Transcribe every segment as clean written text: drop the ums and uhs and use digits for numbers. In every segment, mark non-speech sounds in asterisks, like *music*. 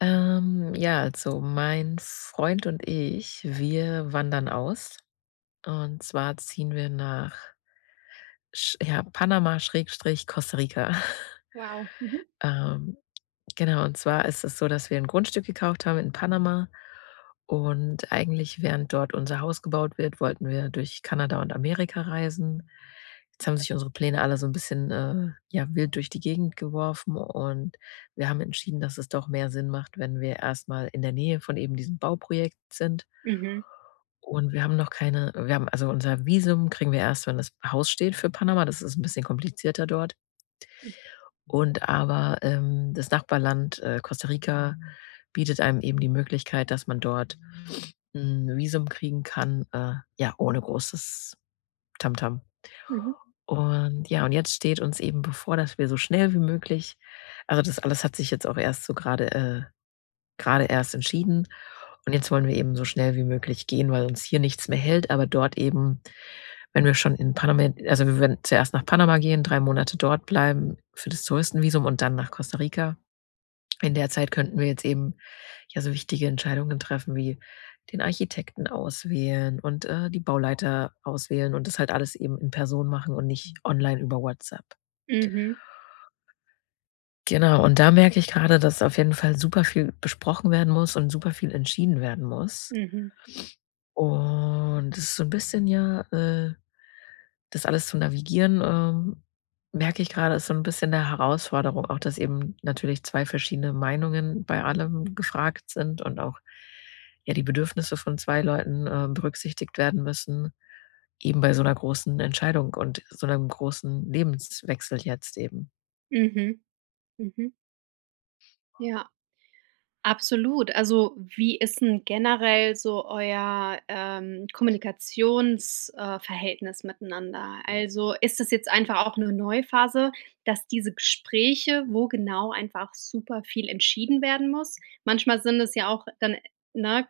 Ja, also mein Freund und ich, wir wandern aus. Und zwar ziehen wir nach Sch ja, Panama Schrägstrich Costa Rica. *laughs* Wow. Mhm. Ähm, Genau, und zwar ist es so, dass wir ein Grundstück gekauft haben in Panama, und eigentlich, während dort unser Haus gebaut wird, wollten wir durch Kanada und Amerika reisen. Jetzt haben sich unsere Pläne alle so ein bisschen, ja, wild durch die Gegend geworfen, und wir haben entschieden, dass es doch mehr Sinn macht, wenn wir erstmal in der Nähe von eben diesem Bauprojekt sind. Mhm. Und wir haben noch keine Wir haben also, unser Visum kriegen wir erst, wenn das Haus steht für Panama. Das ist ein bisschen komplizierter dort. Hm. Und aber, das Nachbarland, Costa Rica bietet einem eben die Möglichkeit, dass man dort 'n Visum kriegen kann, ja, ohne großes Tamtam. Mhm. Und ja, und jetzt steht uns eben bevor, dass wir so schnell wie möglich also, das alles hat sich jetzt auch erst so gerade grade erst entschieden. Und jetzt wollen wir eben so schnell wie möglich gehen, weil uns hier nichts mehr hält, aber dort eben, wenn wir schon in Panama also, wir werden zuerst nach Panama gehen, 3 Monate dort bleiben für das Touristenvisum und dann nach Costa Rica. In der Zeit könnten wir jetzt eben, ja, so wichtige Entscheidungen treffen wie den Architekten auswählen und, die Bauleiter auswählen und das halt alles eben in Person machen und nicht online über WhatsApp. Mhm. Genau, und da merke ich gerade, dass auf jeden Fall super viel besprochen werden muss und super viel entschieden werden muss. Mhm. Und es ist so ein bisschen ja, das alles zu navigieren, merke ich gerade, ist so ein bisschen 'ne Herausforderung, auch dass eben natürlich 2 verschiedene Meinungen bei allem gefragt sind und auch, ja, die Bedürfnisse von 2 Leuten, berücksichtigt werden müssen, eben bei so einer großen Entscheidung und so einem großen Lebenswechsel jetzt eben, Mhm. Mhm. Ja, absolut. Also, wie ist denn generell so euer, Kommunikations Verhältnis miteinander? Also, ist das jetzt einfach auch eine Neuphase, dass diese Gespräche, wo genau einfach super viel entschieden werden muss, manchmal sind es ja auch dann, ne,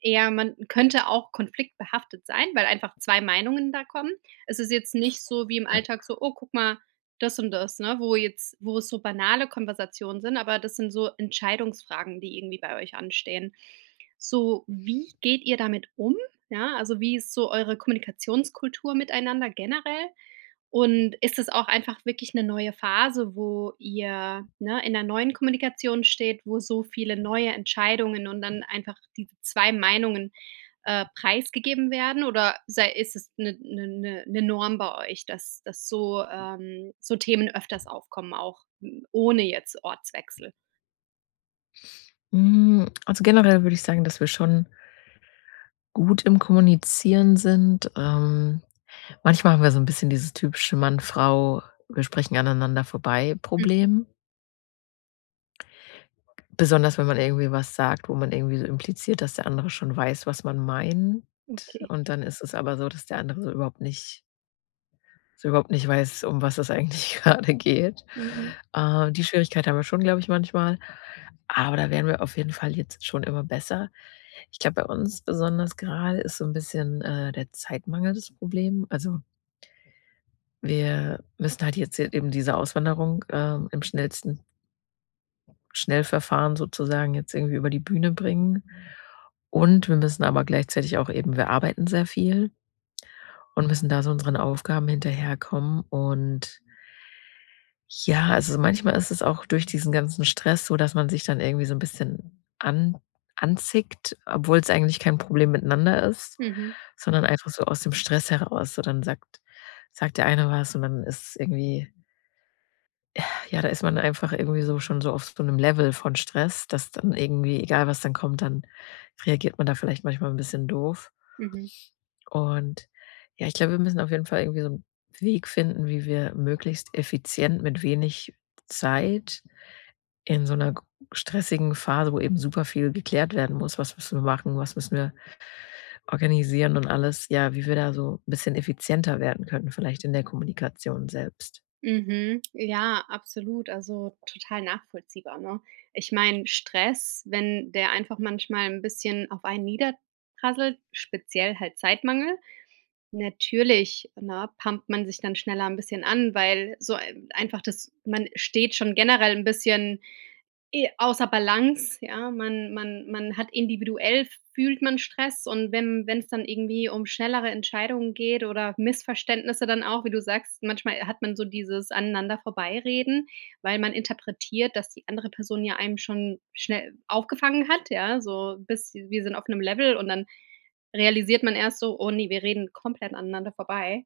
eher, man könnte auch konfliktbehaftet sein, weil einfach 2 Meinungen da kommen. Es ist jetzt nicht so wie im ja. Alltag so: „Oh, guck mal, das und das, ne?“ Wo jetzt, wo es so banale Konversationen sind, aber das sind so Entscheidungsfragen, die irgendwie bei euch anstehen. So, wie geht ihr damit um? Ja, also, wie ist so eure Kommunikationskultur miteinander generell? Und ist es auch einfach wirklich eine neue Phase, wo ihr, ne, in 'ner neuen Kommunikation steht, wo so viele neue Entscheidungen und dann einfach diese 2 Meinungen preisgegeben werden, oder sei, ist es eine 'ne Norm bei euch, dass dass so Themen öfters aufkommen, auch, hm, ohne jetzt Ortswechsel? Also, generell würde ich sagen, dass wir schon gut im Kommunizieren sind. Manchmal haben wir so ein bisschen dieses typische Mann-Frau, wir sprechen aneinander vorbei Hm, Problem. Besonders wenn man irgendwie was sagt, wo man irgendwie so impliziert, dass der andere schon weiß, was man meint. okay. Und dann ist es aber so, dass der andere so überhaupt nicht weiß, um was es eigentlich *laughs* gerade geht. Mhm. Die Schwierigkeit haben wir schon, glaube ich, manchmal. Aber da wären wir auf jeden Fall jetzt schon immer besser. Ich glaube, bei uns besonders gerade ist so ein bisschen, der Zeitmangel das Problem. Also, wir müssen halt jetzt eben diese Auswanderung, im schnellsten Schnellverfahren sozusagen jetzt irgendwie über die Bühne bringen. Und wir müssen aber gleichzeitig auch eben wir arbeiten sehr viel und müssen da so unseren Aufgaben hinterherkommen. Und ja, also manchmal ist es auch durch diesen ganzen Stress so, dass man sich dann irgendwie so ein bisschen an anzickt, obwohl es eigentlich kein Problem miteinander ist, Mhm, sondern einfach so aus dem Stress heraus. So, dann sagt der eine was und dann ist es irgendwie ja, da ist man einfach irgendwie so schon so auf so 'nem Level von Stress, dass dann irgendwie, egal was dann kommt, dann reagiert man da vielleicht manchmal 'n bisschen doof. mhm, Und ja, ich glaube, wir müssen auf jeden Fall irgendwie so 'n Weg finden, wie wir möglichst effizient mit wenig Zeit in so 'ner g stressigen Phase, wo eben super viel geklärt werden muss: „Was müssen wir machen? Was müssen wir organisieren?“ Und alles, ja, wie wir da so ein bisschen effizienter werden könnten, vielleicht in der Kommunikation selbst. mhm. Ja, absolut, also total nachvollziehbar, ne? Ich meine, Stress, wenn der einfach manchmal ein bisschen auf einen niederprasselt, speziell halt Zeitmangel, natürlich, ne, pumpt man sich dann schneller ein bisschen an, weil so ein, einfach, das, man steht schon generell ein bisschen, eh, außer Balance, ja. Man hat individuell, fühlt man Stress, und wenn es dann irgendwie um schnellere Entscheidungen geht oder Missverständnisse dann auch, wie du sagst, manchmal hat man so dieses aneinander Vorbeireden, weil man interpretiert, dass die andere Person ja einem schon schnell aufgefangen hat, ja, so bis wir sind auf einem Level, und dann realisiert man erst so: „Oh nee, wir reden komplett aneinander vorbei.“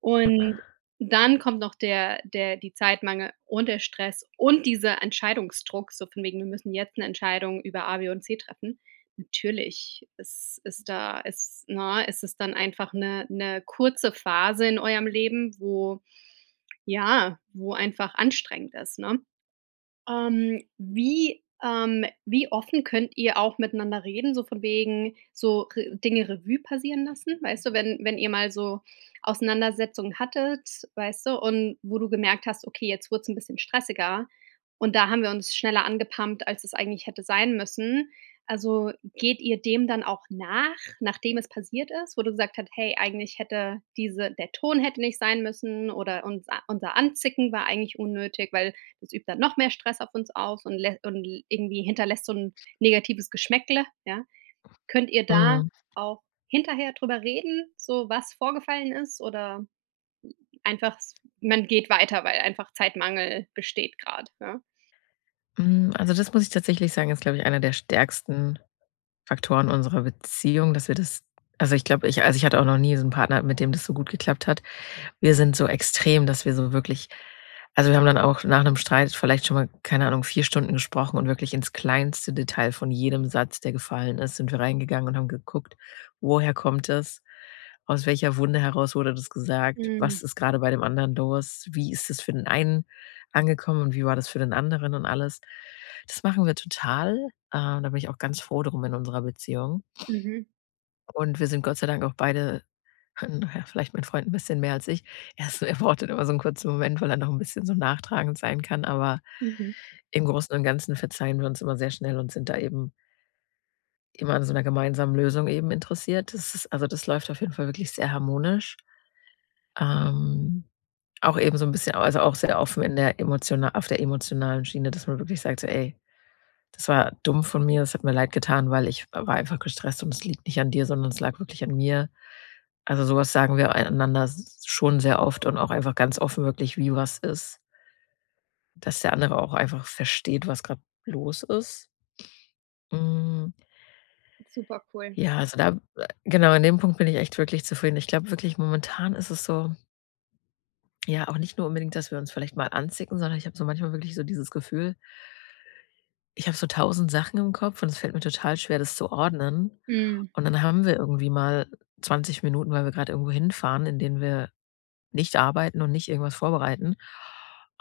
Und dann kommt noch der, die Zeitmangel und der Stress und dieser Entscheidungsdruck, so von wegen: „Wir müssen jetzt eine Entscheidung über A, B und C treffen.“ Natürlich ist da, ist es dann einfach eine kurze Phase in eurem Leben, wo, ja, wo einfach anstrengend ist, ne? Wie offen könnt ihr auch miteinander reden, so von wegen so, Re, Dinge Revue passieren lassen? Weißt du, wenn ihr mal so Auseinandersetzungen hattet, weißt du, und wo du gemerkt hast: „Okay, jetzt wurde es ein bisschen stressiger und da haben wir uns schneller angepampt, als es eigentlich hätte sein müssen.“ Also, geht ihr dem dann auch nach, nachdem es passiert ist, wo du gesagt hast: „Hey, eigentlich hätte diese, der Ton hätte nicht sein müssen“ oder unser Anzicken war eigentlich unnötig, weil das übt dann noch mehr Stress auf uns aus und lä, und irgendwie hinterlässt so ein negatives Geschmäckle, ja. Könnt ihr da Mhm. auch hinterher drüber reden, so was vorgefallen ist, oder einfach s, man geht weiter, weil einfach Zeitmangel besteht gerade, ja? Also, das muss ich tatsächlich sagen, ist, glaube ich, einer der stärksten Faktoren unserer Beziehung, dass wir das also, ich glaube, ich also, ich hatte auch noch nie so einen Partner, mit dem das so gut geklappt hat. Wir sind so extrem, dass wir so wirklich also, wir haben dann auch nach einem Streit vielleicht schon mal, keine Ahnung, 4 Stunden gesprochen und wirklich ins kleinste Detail von jedem Satz, der gefallen ist, sind wir reingegangen und haben geguckt: Woher kommt es? Aus welcher Wunde heraus wurde das gesagt? Mhm, Was ist gerade bei dem anderen los? Wie ist es für den einen angekommen und wie war das für den anderen und alles? Das machen wir total. Da bin ich auch ganz froh drum in unserer Beziehung. mhm, Und wir sind Gott sei Dank auch beide *laughs* na ja, vielleicht mein Freund ein bisschen mehr als ich. Erst *laughs* Er braucht immer so einen kurzen Moment, weil er noch ein bisschen so nachtragend sein kann, aber mhm. im Großen und Ganzen verzeihen wir uns immer sehr schnell und sind da eben immer an so einer gemeinsamen Lösung eben interessiert. Das ist also, das läuft auf jeden Fall wirklich sehr harmonisch. Ähm, Auch eben so ein bisschen also, auch sehr offen in der emotional auf der emotionalen Schiene, dass man wirklich sagt so: „Ey, das war dumm von mir, das hat mir leid getan, weil ich war einfach gestresst und es liegt nicht an dir, sondern es lag wirklich an mir.“ Also, sowas sagen wir einander s schon sehr oft und auch einfach ganz offen wirklich, wie was ist, dass der andere auch einfach versteht, was gerade los ist. Hm, Super cool. ja, also da genau, an dem Punkt bin ich echt wirklich zufrieden. Ich glaube wirklich, momentan ist es so, ja, auch nicht nur unbedingt, dass wir uns vielleicht mal anzicken, sondern ich habe so manchmal wirklich so dieses Gefühl: ich habe so tausend Sachen im Kopf und es fällt mir total schwer, das zu ordnen. Mhm. Und dann haben wir irgendwie mal 20 Minuten, weil wir gerade irgendwo hinfahren, in denen wir nicht arbeiten und nicht irgendwas vorbereiten.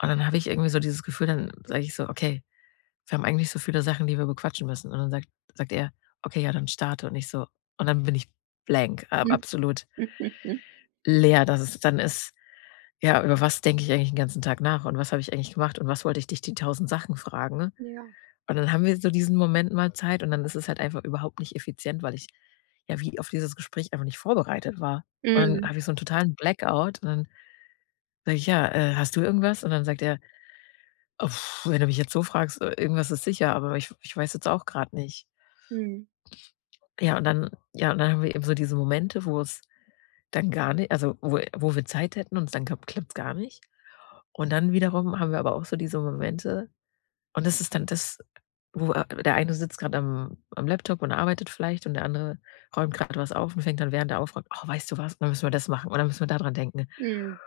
Und dann habe ich irgendwie so dieses Gefühl, dann sage ich so: „Okay, wir haben eigentlich so viele Sachen, die wir bequatschen müssen.“ Und dann sagt er: „Okay, ja, dann starte.“ Und ich so, und dann bin ich blank, a absolut *laughs* leer, dass es dann ist: „Ja, über was denke ich eigentlich den ganzen Tag nach und was habe ich eigentlich gemacht und was wollte ich dich die tausend Sachen fragen?“ Ja. Und dann haben wir so diesen Moment mal Zeit und dann ist es halt einfach überhaupt nicht effizient, weil ich ja wie auf dieses Gespräch einfach nicht vorbereitet war. Und dann Mhm, habe ich so 'n totalen Blackout und dann sage ich: „Ja, hast du irgendwas?“ Und dann sagt er: „Oh, wenn du mich jetzt so fragst, irgendwas ist sicher, aber ich weiß jetzt auch grad nicht.“ mhm, ja, und dann haben wir eben so diese Momente, wo es dann gar ni also, wo wir Zeit hätten und dann klappt's gar nicht. Und dann wiederum haben wir aber auch so diese Momente, und das ist dann das, wo a der eine sitzt gerade am Laptop und arbeitet vielleicht und der andere räumt gerade was auf und fängt dann, während er aufräumt: „Oh, weißt du was? Dann müssen wir das machen und dann müssen wir da dran denken.“ mhm,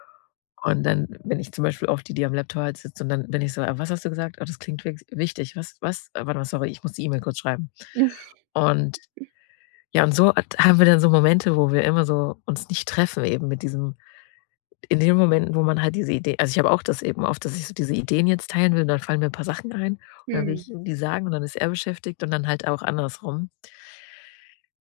Und dann bin ich zum Beispiel oft die, die am Laptop halt sitzt und dann bin ich so: „Ah, was hast du gesagt? Oh, das klingt wix wichtig. Was was? Ah, warte mal, sorry, ich muss die E-Mail kurz schreiben.“ mhm, *laughs* Und ja, und so hat haben wir dann so Momente, wo wir immer so uns nicht treffen eben mit diesem, in den Momenten, wo man halt diese Idee also, ich habe auch das eben oft, dass ich so diese Ideen jetzt teilen will und dann fallen mir 'n paar Sachen ein und dann will ich ihm die sagen und dann ist er beschäftigt und dann halt auch andersrum.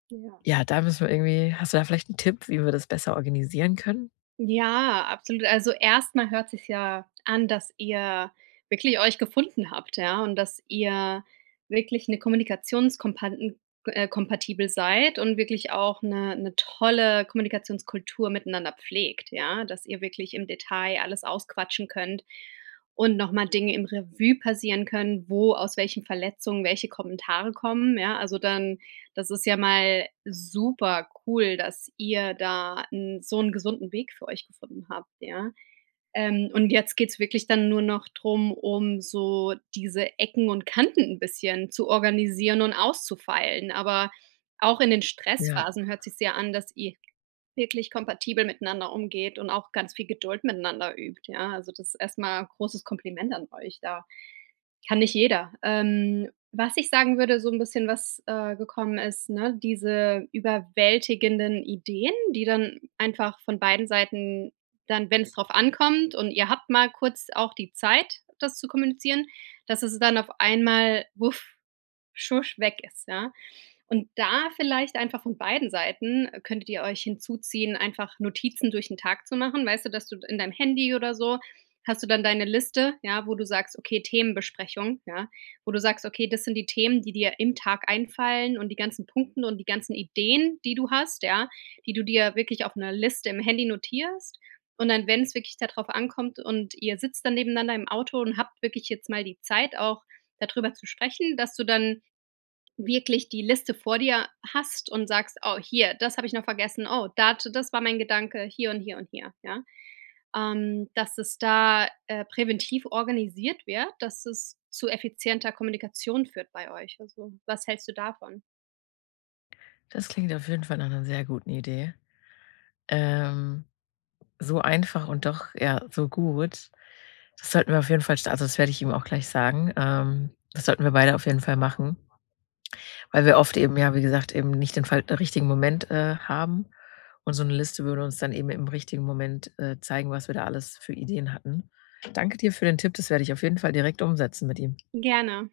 ja. Ja, da müssen wir irgendwie hast du da vielleicht einen Tipp, wie wir das besser organisieren können? Ja, absolut. Also, erstmal mal hört sich ja an, dass ihr wirklich euch gefunden habt, ja, und dass ihr wirklich eine Kommunikationskompatibel seid und wirklich auch eine 'ne tolle Kommunikationskultur miteinander pflegt, ja, dass ihr wirklich im Detail alles ausquatschen könnt und nochmal Dinge im Revue passieren können, wo aus welchen Verletzungen welche Kommentare kommen, ja? Also, dann, das ist ja mal super cool, dass ihr da 'n so 'n gesunden Weg für euch gefunden habt, ja. Und jetzt geht's wirklich dann nur noch drum, um so diese Ecken und Kanten 'n bisschen zu organisieren und auszufeilen. Aber auch in den Ja, Stressphasen hört sich's ja an, dass ihr wirklich kompatibel miteinander umgeht und auch ganz viel Geduld miteinander übt, ja? Also, das ist erstmal mal großes Kompliment an euch da. Kann nicht jeder. Was ich sagen würde, so ein bisschen was, gekommen ist, ne, diese überwältigenden Ideen, die dann einfach von beiden Seiten dann, wenn es drauf ankommt und ihr habt mal kurz auch die Zeit, das zu kommunizieren, dass es dann auf einmal, wuff, schusch, weg ist, ja? Und da vielleicht einfach von beiden Seiten, könntet ihr euch hinzuziehen, einfach Notizen durch den Tag zu machen. Weißt du, dass du in deinem Handy oder so hast du dann deine Liste, ja, wo du sagst: „Okay, Themenbesprechung“, ja, wo du sagst: „Okay, das sind die Themen, die dir im Tag einfallen und die ganzen Punkte und die ganzen Ideen, die du hast“, ja, die du dir wirklich auf 'ner Liste im Handy notierst. Und dann, wenn es wirklich darauf ankommt und ihr sitzt dann nebeneinander im Auto und habt wirklich jetzt mal die Zeit auch, darüber zu sprechen, dass du dann wirklich die Liste vor dir hast und sagst: „Oh, hier, das habe ich noch vergessen. Oh, dat, das war mein Gedanke hier und hier und hier“, ja? Dass es da, präventiv organisiert wird, dass es zu effizienter Kommunikation führt bei euch. Also, was hältst du davon? das klingt auf jeden Fall nach einer sehr guten Idee. Ähm, so einfach und doch, ja, so gut. Das sollten wir auf jeden Fall sta also, das werde ich ihm auch gleich sagen. Das sollten wir beide auf jeden Fall machen. Weil wir oft eben, ja, wie gesagt, eben nicht den fal richtigen Moment, haben. Und so eine Liste würde uns dann eben im richtigen Moment, zeigen, was wir da alles für Ideen hatten. Danke dir für den Tipp, das werde ich auf jeden Fall direkt umsetzen mit ihm. Gerne.